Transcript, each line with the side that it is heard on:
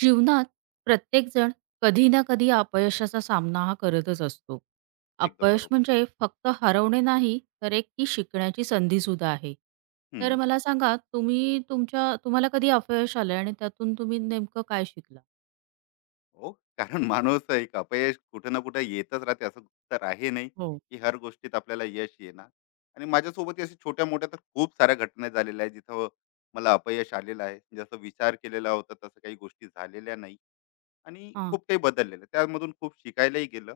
right: जीवनात प्रत्येकजण कधी ना कधी अपयशाचा सामना हा करतच असतो.
left: एकदम
right: अपयश
left: बरोबर.
right: म्हणजे फक्त हरवणे नाही, तर एक ती शिकण्याची संधीसुद्धा आहे. तर
left: हं.
right: मला सांगा तुम्ही तुम्हाला कधी अपयश आलंय आणि त्यातून तुम्ही नेमकं काय शिकला?
left: हो, कारण माणूस एक अपयश कुठं ना कुठं येतच राहते. असं तर आहे नाही,
right: हो.
left: की हर गोष्टीत आपल्याला यश येणार. आणि माझ्यासोबतही अशा छोट्या-मोठ्या तर खूप साऱ्या घटना झालेल्या आहेत, जिथं मला अपयश आलेलं आहे. जसं विचार केलेला होता, तसं काही गोष्टी झालेल्या नाही. आणि
right: हां,
left: खूप काही बदललेलं आहे. त्यामधून खूप शिकायलाही गेलं.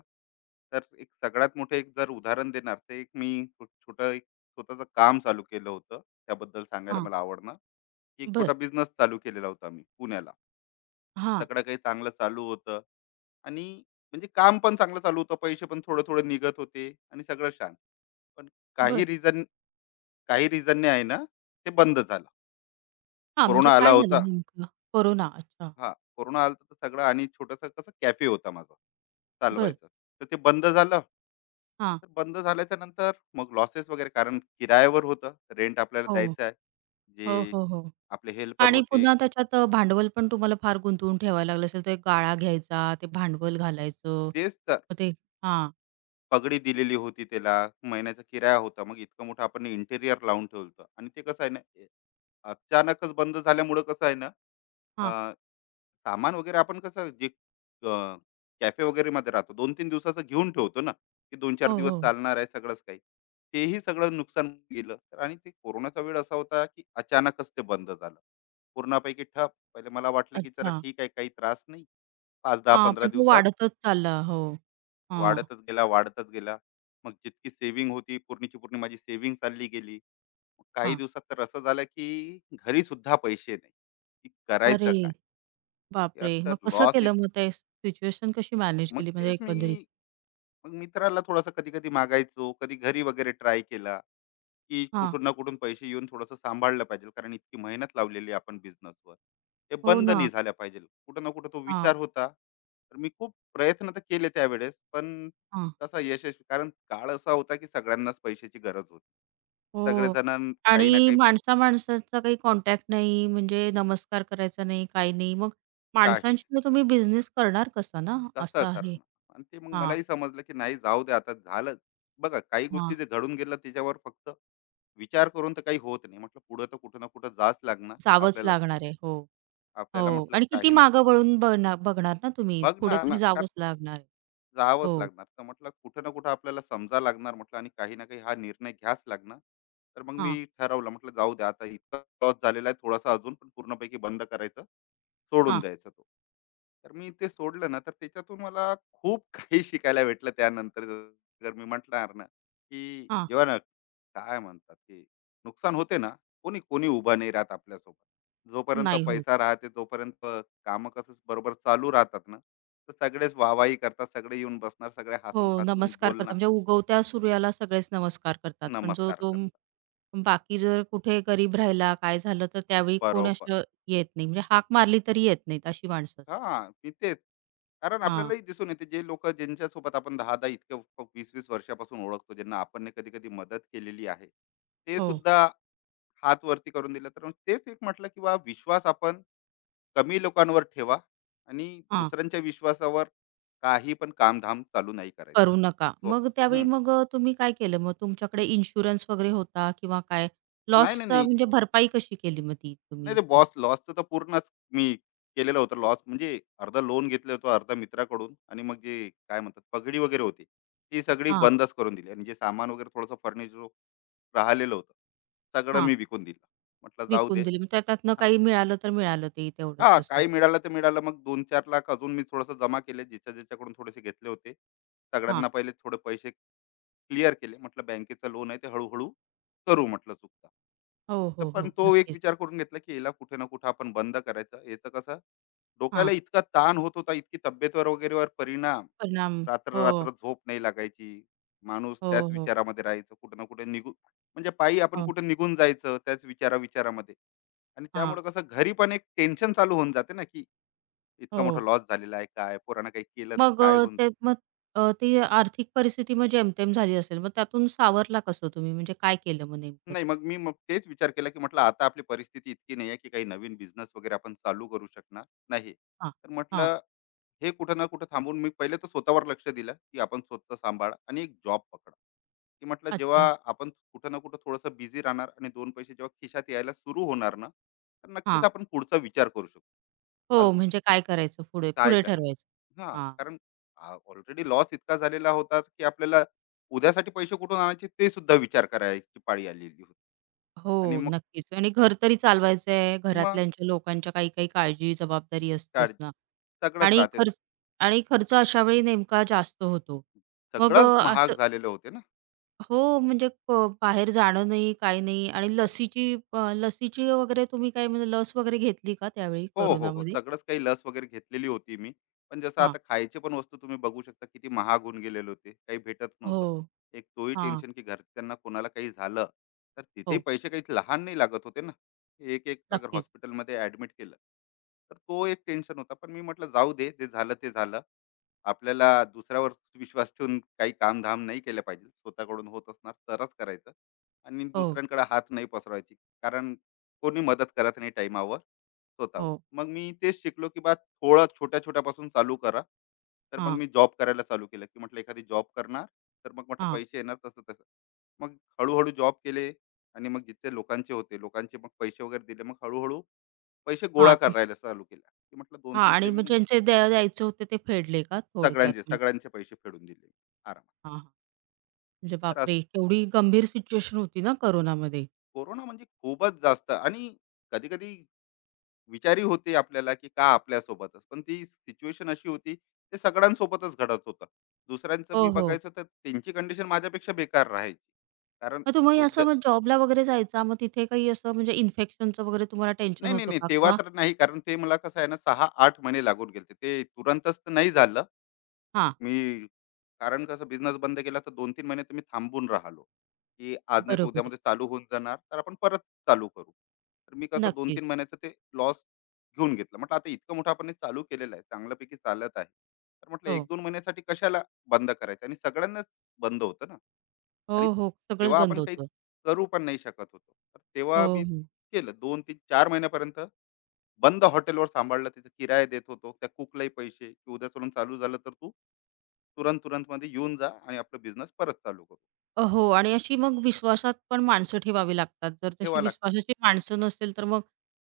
left: तर एक सगळ्यात मोठं एक जर उदाहरण देणार तर एक मी छोटं एक स्वतःचं काम चालू केलं होतं. त्याबद्दल सांगायला
right: हां.
left: मला आवडणार, एक
right: बरं.
left: छोटा बिझनेस चालू केलेला होता मी पुण्याला.
right: हां,
left: सगळं काही चांगलं चालू होतं आणि म्हणजे काम पण चांगलं चालू होतं. पैसे पण थोडे-थोडे निघत होते आणि सगळं शांत. पण काही
right: बरं.
left: रिझन काही रिझनने आहे ना, ते बंद झालं.
right: हां, म्हणजे
left: कोरोना आला
right: काय झालं
left: होता.
right: नेमकं? कोरोना. अच्छा.
left: हा कोरोना आला तर सगळं आणि छोटंसं कसं कॅफे होता माझा
right: बरं.
left: चालवायचा तर ते बंद झालं.
right: हां.
left: तर बंद झाल्याच्या नंतर मग लॉसेस वगैरे कारण किरायावर होतं, रेंट आपल्याला
right: हो.
left: द्यायचं आहे
right: हो,
left: जे
right: हो, हो.
left: आपले हेल्पर
right: आणि
left: होते.
right: पुन्हा त्याच्यात भांडवल पण तुम्हाला फार गुंतवून ठेवायला लागलं असेल, तर एक गाळा घ्यायचा, ते भांडवल घालायचं.
left: तेच तर
right: मग ते हां,
left: पगडी दिलेली होती त्याला, महिन्याचा किराया होता, मग इतकं मोठं आपण इंटेरियर लावून ठेवलं होतं. आणि ते कसं आहे ना अचानकच बंद झाल्यामुळं कसं आहे ना,
right: हां.
left: सामान वगैरे आपण कसं, जे कॅफे वगैरे मध्ये राहतो दोन तीन दिवसाचं घेऊन ठेवतो ना, की दोन चार
right: हो,
left: दिवस
right: हो.
left: चालणार आहे सगळंच काही, तेही सगळं नुकसान गेलं. तर आणि ते कोरोनाचा वेळ असा होता की अचानकच ते बंद झालं, पूर्णापैकी ठप. पहिले मला वाटलं की चला
right: अच्छा.
left: ठीक आहे, काही त्रास नाही, पाच दहा
right: हां,
left: पंधरा
right: पण तो
left: दिवसात.
right: वाढतच चालला. हो. हां,
left: वाढतच गेला. मग जितकी सेव्हिंग होती पूर्णीची पूर्ण माझी सेव्हिंग चालली गेली. मग काही
right: हां.
left: दिवसात तर असं झालं की घरी सुद्धा पैसे नाही, की करायचं
right: अरे
left: काय. यार
right: बापरे!
left: तर
right: मग कसं
left: लॉस,
right: केलं मग ते सिच्युएशन कशी मॅनेज
left: मग
right: केली म्हणजे
left: तेच मी
right: एकंदरीत?
left: मग मित्राला थोडासा कधी कधी मागायचो, कधी घरी वगैरे ट्राय केला, की
right: हां.
left: कुठून ना कुठून पैसे येऊन थोडंसं सांभाळलं पाहिजे, कारण इतकी मेहनत लावलेली आहे आपण बिझनेसवर. ते
right: हो
left: बंद
right: ना.
left: नाही झाल्या पाहिजे, कुठं ना कुठं तो
right: हां,
left: विचार होता. तर मी खूप प्रयत्न तर केले त्यावेळेस, पण
right: हां.
left: कसा यशस्वी, कारण काळ असा होता की सगळ्यांनाच पैशाची गरज होती,
right: हो.
left: सगळेजण काही ना
right: आणि
left: काही.
right: माणसा-माणसाचा काही कॉन्टॅक्ट नाही, म्हणजे नमस्कार करायचा नाही, काही नाही. मग
left: काही
right: माणसांशी मग तुम्ही बिझनेस करणार कसा ना?
left: कसं
right: असं आहे.
left: करणं, आणि ते मग
right: हां,
left: मलाही समजलं की नाही जाऊ दे, आता झालं. बघा, काही गोष्टी
right: हां.
left: जे घडून गेलं त्याच्यावर फक्त विचार करून तर काही होत नाही. म्हटलं पुढं तर कुठं ना कुठं जाच लागणार
right: जावंच
left: आपल्याला.
right: लागणार आहे. हो,
left: आपल्याला
right: हो
left: म्हटलं
right: आणि किती
left: काही ना,
right: मागं वळून बघणार बघणार ना तुम्ही,
left: बघ
right: पुढे
left: ना
right: तरी
left: ना.
right: जावंच लागणार आहे.
left: जावंच
right: हो.
left: लागणार, तर म्हटलं कुठं ना कुठं आपल्याला समजा लागणार, म्हटलं आणि काही ना काही हा निर्णय घ्याच लागणार. तर मग
right: हां,
left: मी ठरवलं, म्हटलं जाऊ द्या, आता इतका लॉस झालेला आहे थोडासा अजून, पण पूर्णपैकी बंद करायचं, सोडून
right: हां,
left: द्यायचं तो. तर मी ते सोडलं ना, तर त्याच्यातून मला खूप काही शिकायला भेटलं त्यानंतर. जर मी म्हटणार ना की
right: हां.
left: जेव्हा ना, काय म्हणतात की, नुकसान होते ना, कोणी कोणी उभा नाही राहत आपल्यासोबत. जोपर्यंत
right: नाही होत.
left: पैसा राहते, जोपर्यंत काम कसं बरोबर चालू राहतात ना, तर सगळेच वाहवाही करतात, सगळे येऊन बसणार, सगळे हसून
right: हो,
left: खासून
right: नमस्कार करतात.
left: बोलणार,
right: म्हणजे उगवत्या सूर्याला सगळेच नमस्कार करतात. पण जो
left: नमस्कार
right: तो
left: करतात.
right: बाकी जर कुठे गरीब राहिला, काय झालं, तर त्यावेळी कोण
left: बरोबर.
right: असं येत नाही. म्हणजे हाक मारली तरी येत नाहीत अशी माणसं.
left: हा मी तेच, कारण
right: हां,
left: आपल्यालाही दिसून येते जे लोक ज्यांच्यासोबत आपण दहा दहा इतके वीस वीस वर्षापासून ओळखतो, ज्यांना आपण कधी कधी मदत केलेली आहे ते
right: हो,
left: सुद्धा हात वरती करून दिलं. तर मग तेच एक म्हटलं की बा विश्वास आपण कमी लोकांवर ठेवा, आणि
right: हां.
left: दुसऱ्यांच्या विश्वासावर काही पण कामधाम चालू नाही करायचं.
right: करू नका.
left: सो
right: मग त्यावेळी
left: हम्म.
right: मग तुम्ही काय केलं? मग तुमच्याकडे इन्शुरन्स वगैरे होता किंवा काय?
left: नाही नाही
right: लॉसचा
left: नाही
right: म्हणजे भरपाई कशी केली मग ती
left: नाही
right: तुम्ही?
left: ते बॉस लॉसचं तर पूर्णच मी केलेलं होतं. लॉस म्हणजे अर्धा लोन घेतलं होतं, अर्धा मित्राकडून, आणि मग जे काय म्हणतात पगडी वगैरे होती ती सगळी
right: हां,
left: बंदच करून दिली. आणि जे सामान वगैरे थोडंसं फर्निचर राहिलेलं होतं सगळं
right: हां.
left: मी विकून दिलं. म्हटलं जाऊ दे.
right: विकून दिली. मग
left: हा.
right: त्याच्यातनं काही मिळालं तर मिळालं ते तेवढंच
left: हा,
right: असं.
left: काही मिळालं ते मिळालं, मग दोन चार लाख अजून मी थोडंसं जमा केले ज्याच्या ज्याच्याकडून थोडेसे घेतले होते.
right: हां.
left: सगळ्यांना पहिले थोडे पैसे क्लिअर केले. म्हटलं बँकेचं लोन आहे ते हळूहळू करू म्हटलं चुकता.
right: हो,
left: तर
right: हो,
left: पण
right: हो.
left: तो एक
right: नक्कीच.
left: विचार करून घेतला की याला कुठे ना कुठे आपण बंद करायचं, याचं कसं डोक्याला
right: हां.
left: इतका ताण होत होता, इतकी तब्येतवर वगैरेवर परिणाम.
right: परिणाम
left: रात्र
right: हो,
left: रात्र झोप नाही लागायची, माणूस
right: हो,
left: त्याच
right: हो.
left: विचारामध्ये राहायचं, कुठं ना कुठे निघून, म्हणजे पायी आपण
right: हो.
left: कुठे निघून जायचं त्याच विचारामध्ये. आणि त्यामुळे
right: हां.
left: कसं घरी पण एक टेन्शन चालू होऊन जाते ना, की इतका मोठा
right: हो.
left: लॉस झालेला आहे, काय पोरांना काही केलं तर
right: मग
left: काय होऊन.
right: ते मग ती आर्थिक परिस्थिती मग जेमतेम झाली असेल. मग त्यातून सावरला कसं तुम्ही? म्हणजे काय केलं मग नेमकं ते?
left: नाही मग मी मग तेच विचार केला की म्हटलं आता आपली परिस्थिती इतकी नाही आहे की काही नवीन बिझनेस वगैरे आपण चालू करू शकणार नाही.
right: हां,
left: तर
right: हां.
left: म्हटलं हे कुठं ना कुठं थांबून मी पहिले तर स्वतःवर लक्ष दिलं, की आपण स्वतः सांभाळा आणि एक जॉब पकडा. की म्हटलं जेव्हा
right: अच्छा.
left: आपण कुठं ना कुठं थोडंसं बिझी राहणार आणि दोन पैसे जेव्हा खिशात यायला सुरू होणार ना, तर नक्कीच
right: हां.
left: आपण पुढचा विचार करू शकतो. आज
right: हो, म्हणजे काय करायचं पुढे?
left: काय
right: पुढे ठरवायचं.
left: करायचं. हां,
right: हां.
left: कारण ऑलरेडी लॉस इतका झालेला होता की आपल्याला उद्यासाठी पैसे कुठून आणायचे ते सुद्धा विचार करायची पाळी आलेली होती. आणि
right: हो,
left: मग
right: नक्कीच. आणि घर तरी चालवायचंय.
left: मग
right: घरातल्यांच्या लोकांच्या काही-काही काळजी, जबाबदारी असतोच
left: काळजी
right: ना.
left: सगळंच
right: आणि
left: राहते.
right: खर्च आणि खर्च अशावेळी नेमका जास्त होतो. मग
left: सगळंच
right: असं
left: महाग झालेले होते ना.
right: हो, म्हणजे बाहेर जाणं नाही, काही नाही आणि
left: काय-
right: लसीची वगैरे तुम्ही काय म्हणजे लस वगैरे घेतली का त्यावेळी
left: हो, हो, हो.
right: कोरोनामध्ये?
left: सगळंच काही लस वगैरे घेतलेली होती मी. पण जसं
right: हां.
left: आता खायची पण वस्तू तुम्ही बघू शकता किती महाग होऊन गेलेले होते. काही भेटत
right: हो.
left: नव्हतं. एक तोही
right: हां.
left: टेन्शन की घरच्यांना कोणाला काही झालं, तर तिथेही
right: हो.
left: पैसे काही लहान नाही लागत होते ना. एक-एक अगर
right: नक्कीच.
left: हॉस्पिटलमध्ये ॲडमिट केलं, तर तो एक टेन्शन होता. पण मी म्हटलं जाऊ दे, जे झालं ते झालं. आपल्याला दुसऱ्यावर विश्वास ठेवून काही कामधाम नाही केलं पाहिजे. स्वतःकडून होत असणार तरच करायचं, आणि
right: हो,
left: दुसऱ्यांकडे हात नाही पसरवायची. कारण कोणी मदत करत नाही टाईमावर स्वतःवर.
right: हो.
left: मग मी तेच शिकलो, की बा थोडं छोट्या-छोट्यापासून चालू करा. तर मग
right: हां,
left: मी जॉब करायला चालू केलं, की म्हटलं एखादी जॉब करणार, तर मग म्हटलं
right: हां,
left: पैसे येणार तसं-तसं. मग हळू जॉब केले, आणि मग जिथे लोकांचे होते, लोकांचे मग पैसे वगैरे दिले. मग हळू पैसे गोळा
right: हां.
left: करायला चालू केला, की म्हटलं
right: हां
left: 2-3
right: आणि मग
left: सेव्हिंग.
right: ज्यांचे द्यायचे होते ते फेडले का थोडक्यात?
left: सगळ्यांचे,
right: म्हणजे
left: सगळ्यांचे पैसे फेडून दिले आरामात.
right: हां, हां. म्हणजे
left: तर
right: बापरे!
left: असं
right: केवढी गंभीर सिच्युएशन होती ना कोरोनामध्ये.
left: कोरोना म्हणजे खूपच जास्त, आणि कधी-कधी विचारी होते आपल्याला, की का आपल्यासोबतच? पण ती सिच्युएशन अशी होती, ते सगळ्यांसोबतच घडत होतं. दुसऱ्यांचं
right: हो,
left: मी
right: हो.
left: बघायचं तर त्यांची कंडिशन माझ्यापेक्षा बेकार राहायची. कारण
right: मग तुम्ही
left: खूप ज
right: असं मग जॉबला वगैरे जायचा, मग तिथे काही असं म्हणजे इन्फेक्शनचं वगैरे तुम्हाला टेन्शन
left: नाही, नाही,
right: होतं
left: नाही.
right: का?
left: तेव्हा
right: किंवा
left: तर नाही, कारण ते मला कसं आहे ना 6-8 महिने लागून गेले, ते तुरंतच तर नाही झालं.
right: हां,
left: मी कारण कसं बिझनेस बंद केला तर 2-3 महिने तर मी थांबून राहिलो, की आज नाही तर
right: बरोबर आहे.
left: उद्यामध्ये चालू होऊन जाणार, तर आपण परत चालू करू. तर मी कसं
right: नक्कीच.
left: 2-3 महिन्याचं ते लॉस घेऊन घेतलं. म्हटलं आता इतकं मोठं आपण हे चालू केलेलं आहे, चांगल्यापैकी चालत आहे. तर म्हटलं
right: हो.
left: 1-2 महिन्यासाठी कशाला बंद करायचं, आणि सगळ्यांनाच बंद होतं ना.
right: हो,
left: आणि
right: हो. सगळंच
left: तेव्हा
right: बंद
left: आपण काही
right: होतं.
left: करू पण नाही शकत होतो. तर तेव्हा
right: हो,
left: मी
right: हो.
left: केलं 2-3-4 महिन्यापर्यंत बंद हॉटेलवर सांभाळलं, तिथे किराया देत होतो त्या कुकलाही पैसे, की उद्या चलून चालू झालं तर तू तुरंत तुरंत मध्ये येऊन जा आणि आपला बिझनेस परत चालू करू.
right: हो आणि अशी मग विश्वासात पण माणसं ठेवावी लागतात. जर तशी
left: ठेवा लागते
right: विश्वासाची माणसं नसेल, तर मग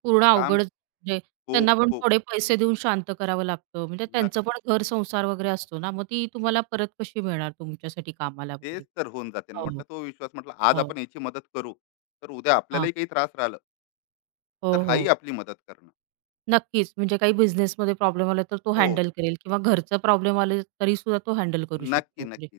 right: पूर्ण
left: काम,
right: अवघडच म्हणजे
left: खूप
right: त्यांना पण
left: खूप
right: थोडे पैसे देऊन शांत करावं लागतं. म्हणजे
left: ना.
right: त्यांचं पण घर संसार वगैरे असतो ना, मग ती तुम्हाला परत कशी मिळणार तुमच्यासाठी कामाला वगैरे?
left: तेच तर होऊन जाते ना,
right: हो, हो.
left: म्हटलं तो विश्वास, म्हटलं आज आपण याची मदत करू तर उद्या
right: हां.
left: आपल्यालाही काही त्रास राहिला तर
right: हो,
left: हाही
right: हो.
left: आपली मदत करणं.
right: नक्कीच. म्हणजे काही बिझनेसमध्ये प्रॉब्लेम आला तर तो
left: हो,
right: हँडल करेल किंवा घरचा प्रॉब्लेम आले तरीसुद्धा तो हँडल करू शकतो.
left: नक्की
right: म्हणजे
left: नक्की,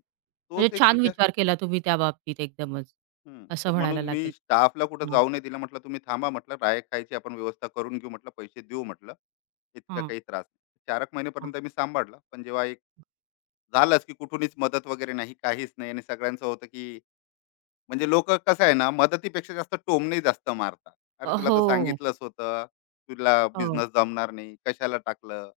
right: म्हणजे
left: तोच एक
right: छान
left: विचार.
right: विचार केला तुम्ही त्या बाबतीत एकदमच,
left: हं. तर
right: असं
left: म्हणून
right: म्हणायला
left: मी
right: लागेल.
left: स्टाफला कुठं
right: हां,
left: जाऊ नाही दिलं. म्हटलं, "तुम्ही थांबा," म्हटलं, "राय खायची आपण व्यवस्था करून घेऊ," म्हटलं, "पैसे देऊ," म्हटलं, "इतका
right: हां,
left: काही त्रास नाही." 4 एक
right: हां.
left: महिनेपर्यंत मी सांभाळलं. पण जेव्हा एक झालंच, की कुठूनच मदत वगैरे नाही, काहीच नाही, आणि सगळ्यांचं होतं, की म्हणजे लोकं कसं आहे ना, मदतीपेक्षा जास्त टोमणे जास्त मारतात. "अरे, तुला
right: हो,
left: तर सांगितलंच होतं, तुला
right: हो,
left: बिझनेस जमणार नाही, कशाला टाकलं?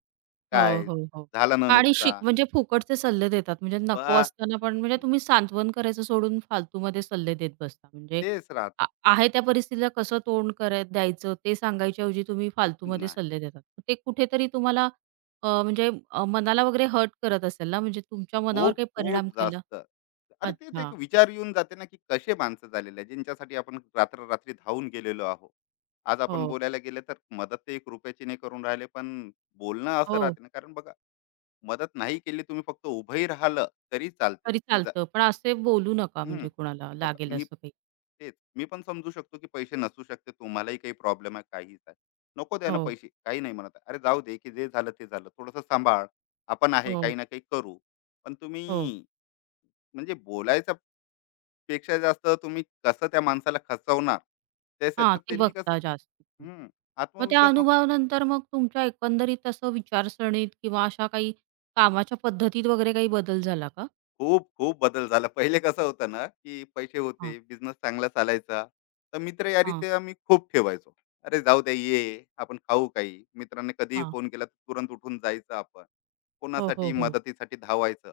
right: हो,
left: काय
right: हो, हो.
left: झालं ना
right: आणि शिक
left: नुकसान?"
right: म्हणजे फुकटचे सल्ले देतात. म्हणजे
left: बा
right: नको असताना पण म्हणजे तुम्ही सांत्वन करायचं सोडून फालतूमध्ये सल्ले देत बसता. म्हणजे
left: तेच
right: आ
left: राहतात.
right: आहे त्या परिस्थितीला कसं तोंड कराय द्यायचं ते सांगायच्या ऐवजी तुम्ही फालतूमध्ये
left: नाही.
right: सल्ले देतात. ते कुठेतरी तुम्हाला म्हणजे मनाला वगैरे हर्ट करत असेल ना, म्हणजे तुमच्या मनावर
left: खूप
right: काही
left: खूप
right: परिणाम केला?
left: जास्त. अरे तेच एक
right: अच्छा.
left: विचार येऊन जाते ना, की कसे माणसं झालेले आहेत, ज्यांच्यासाठी आपण रात्र-रात्री धावून गेलेलो आहोत. आज आपण
right: हो,
left: बोलायला गेलं तर मदत तर 1 रुपयाची नाही करून राहिले, पण बोलणं असं
right: हो.
left: राहते ना, कारण बघा मदत नाही केली तुम्ही, फक्त उभंही राहिलं तरी चालते,
right: तरी
left: की जा.
right: चालतं. पण असे बोलू नका
left: हं,
right: म्हणजे कुणाला
left: बघा
right: लागेल
left: मी
right: असं काही.
left: तेच, मी पण समजू शकतो, की पैसे नसू शकते, तुम्हालाही काही प्रॉब्लेम आहे, काहीच आहे. नको द्या ना
right: हो,
left: पैसे, काही नाही म्हणत आहे. अरे जाऊ दे, की जे झालं ते झालं, थोडंसं सांभाळ, आपण आहे,
right: हो,
left: काही ना काही करू. पण
right: हो.
left: तुम्ही म्हणजे बोलायचा पेक्षा जास्त तुम्ही कसं त्या माणसाला खचवणार, तेच आहे.
right: हां,
left: तर
right: ते
left: त्यांनी कसं.
right: बघता जास्त.
left: हम्म.
right: मग त्या
left: आत्मविश्वास मग
right: अनुभवानंतर मग तुमच्या एकंदरीत असं विचारसरणीत किंवा अशा काही कामाच्या पद्धतीत वगैरे काही बदल झाला का?
left: खूप खूप बदल झाला. पहिले कसं होतं ना, की पैसे
right: हां,
left: होते, बिझनेस चांगला चालायचा, तर मित्र यारी
right: हां,
left: ते आम्ही खूप ठेवायचो. अरे जाऊ द्या, ये आपण खाऊ, काही मित्रांनी कधीही
right: हां.
left: फोन केला तर तुरंत उठून जायचं आपण
right: हो,
left: कोणासाठी
right: हो, हो.
left: मदतीसाठी धावायचं.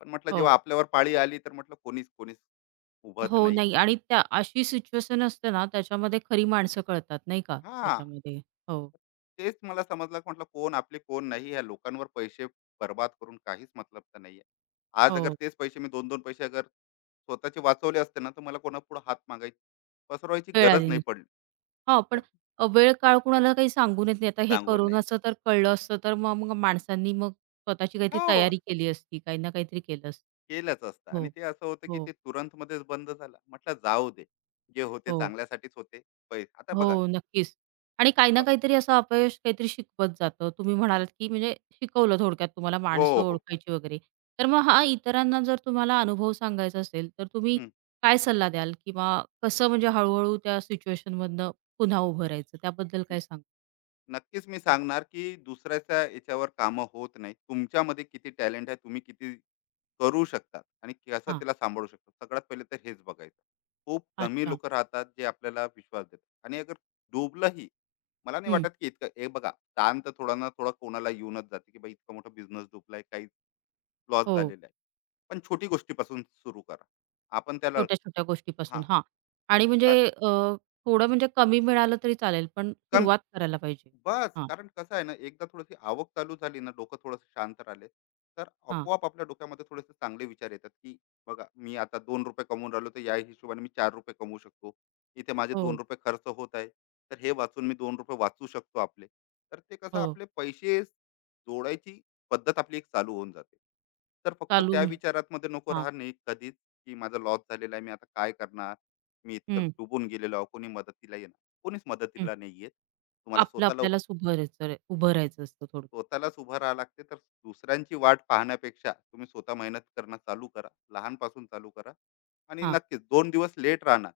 left: पण म्हटलं
right: हो.
left: जेव्हा आपल्यावर पाळी आली, तर म्हटलं कोणीच कोणीच उभत
right: हो,
left: नाही.
right: नाही आणि त्या अशी सिच्युएशन असते ना, त्याच्यामध्ये खरी माणसं कळतात नाही का
left: हां.
right: त्याच्यामध्ये. हो,
left: तेच मला समजलं, म्हटलं कोण आपले, कोण नाही. या लोकांवर पैसे बर्बाद करून काहीच मतलब तर नाहीये. आज अगर
right: हो.
left: तेच पैसे मी दोन दोन पैसे अगर स्वतःचे वाचवले असते ना, तर मला कोणापुढे हात मागायची पसरवायची
right: वेळ
left: गरज
right: आली
left: नाही
right: नसती.
left: पडली.
right: हां, पण
left: तर
right: वेळ-काळ कुणाला काही सांगून येत नाही. आता हे
left: सांगून नाही.
right: कोरोनाचं तर कळलं असतं, तर मग मग माणसांनी मग स्वतःची काहीतरी
left: हो,
right: तयारी केली असती, काही ना काहीतरी केलं असतं.
left: केलंच असतं,
right: हो,
left: आणि ते असं होतं, की
right: हो,
left: ते तुरंतमध्येच बंद झालं. म्हटलं जाऊ दे. जे होते
right: हो,
left: चांगल्यासाठीच होते. आता बघा.
right: हो, नक्कीच. आणि काही ना
left: प
right: काहीतरी असं अपयश काहीतरी शिकवत जातं. तुम्ही म्हणालात, की म्हणजे शिकवलं थोडक्यात तुम्हाला
left: हो,
right: माणसं
left: हो.
right: ओळखायची वगैरे. तर मग हा इतरांना जर तुम्हाला अनुभव सांगायचा असेल, तर तुम्ही
left: हं.
right: काय सल्ला द्याल किंवा कसं म्हणजे हळू-हळू त्या सिच्युएशनमधनं पुन्हा उभं राहायचं, त्याबद्दल काय सांगाल?
left: नक्कीच मी सांगणार की दुसऱ्याच्या याच्यावर कामं होत नाही. तुमच्यामध्ये किती टॅलेंट आहे, तुम्ही किती करू शकतात आणि कसं
right: हां,
left: त्याला सांभाळू शकता. सगळ्यात पहिले तर हेच बघायचं. खूप कमी
right: अच्छा.
left: लोकं राहतात जे आपल्याला विश्वास देतात, आणि अगर डुबलंही, मला नाही
right: हं,
left: वाटत की इतकं हे बघा ताण तर थोडा ना थोडा कोणाला येऊनच जाते, की बाई इतका मोठा बिझनेस डुबलाय, काही लॉस
right: हो.
left: झालेला आहे. पण छोटी गोष्टीपासून सुरू करा. आपण त्याला
right: छोट्या-छोट्या गोष्टीपासून
left: हां,
right: हां. आणि म्हणजे
left: तर
right: थोडं म्हणजे कमी मिळालं तरी चालेल, पण
left: कमी
right: सुरुवात करायला पाहिजे.
left: बस,
right: हां,
left: कारण कसं आहे ना, एकदा थोडीशी आवक चालू झाली ना, डोकं थोडंसं शांत राहिले, तर
right: हां.
left: आपोआप आपल्या डोक्यामध्ये थोडेसे चांगले विचार येतात, की बघा मी आता दोन रुपये कमवून राहिलो, तर या हिशोबाने मी चार रुपये कमवू शकतो. इथे माझे दोन
right: हो,
left: रुपये खर्च होत आहे, तर हे वाचून मी दोन रुपये वाचू शकतो आपले. तर ते कसं
right: हो.
left: आपले पैसे जोडायची पद्धत आपली एक चालू होऊन जाते. तर फक्त त्या
right: चालून
left: विचारात मध्ये नको
right: हां.
left: राहणे कधीच, की माझा लॉस झालेला आहे, मी आता काय करणार, मी इतकं
right: हं,
left: डुबून गेलेलो आहे, कोणी मदतीला येणार, कोणीच
right: हं.
left: मदतीला नाही येत. तुम्हाला
right: आपलं
left: स्वतःला
right: आपल्यालाच उभं राहायचं उभं राहायचं असतं थोडं.
left: स्वतःलाच उभं राहावं लागते. तर दुसऱ्यांची वाट पाहण्यापेक्षा तुम्ही स्वतः मेहनत करणं चालू करा, लहानपासून चालू करा, आणि
right: हां.
left: नक्कीच दोन दिवस लेट राहणार,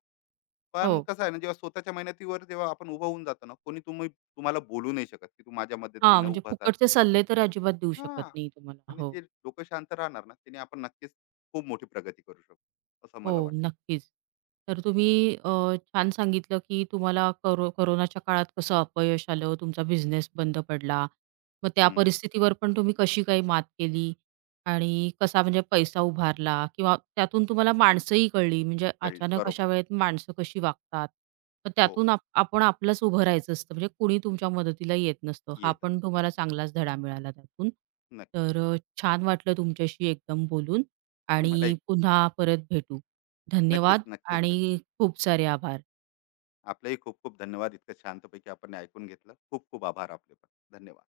left: पण
right: हो.
left: कसं आहे ना जेव्हा स्वतःच्या मेहनतीवर जेव्हा आपण उभं होऊन जातो ना, कोणी तुम्ही तुम्हाला बोलू नाही शकत की तू माझ्या
right: हां,
left: मदतीनं
right: म्हणजे
left: उभा जा.
right: फुकटचे सल्ले तर अजिबात देऊ
left: हा,
right: शकत नाही तुम्हाला.
left: आणि
right: हो.
left: जे डोकं शांत राहणार ना, त्याने आपण नक्कीच खूप मोठी प्रगती करू शकतो असं मला
right: हो,
left: वाटतं.
right: नक्कीच. तर तुम्ही अ, छान सांगितलं, की तुम्हाला कोरोनाच्या काळात कसं अपयश आलं, तुमचा बिझनेस बंद पडला. मग त्या
left: हम्म,
right: परिस्थितीवर पण तुम्ही कशी काही मात केली आणि कसा म्हणजे पैसा उभारला किंवा त्यातून तुम्हाला माणसंही कळली. म्हणजे
left: कळली
right: अचानक
left: बरोबर.
right: अशा वेळेत माणसं कशी वागतात. मग
left: हो,
right: त्यातून आपण आपलंच उभं राहायचं असतं. म्हणजे कुणी तुमच्या मदतीला येत नसतं. हा
left: येत ना,
right: पण तुम्हाला चांगलाच धडा मिळाला त्यातून.
left: नक्कीच.
right: तर छान वाटलं तुमच्याशी एकदम बोलून आणि
left: मला एक,
right: पुन्हा परत भेटू. धन्यवाद
left: नक्कीच नक्कीच
right: आणि
left: भेटू.
right: खूप सारे आभार.
left: आपलेही खूप खूप धन्यवाद, इतकं शांतपैकी आपण हे ऐकून घेतलं, खूप खूप आभार आपले, पण धन्यवाद.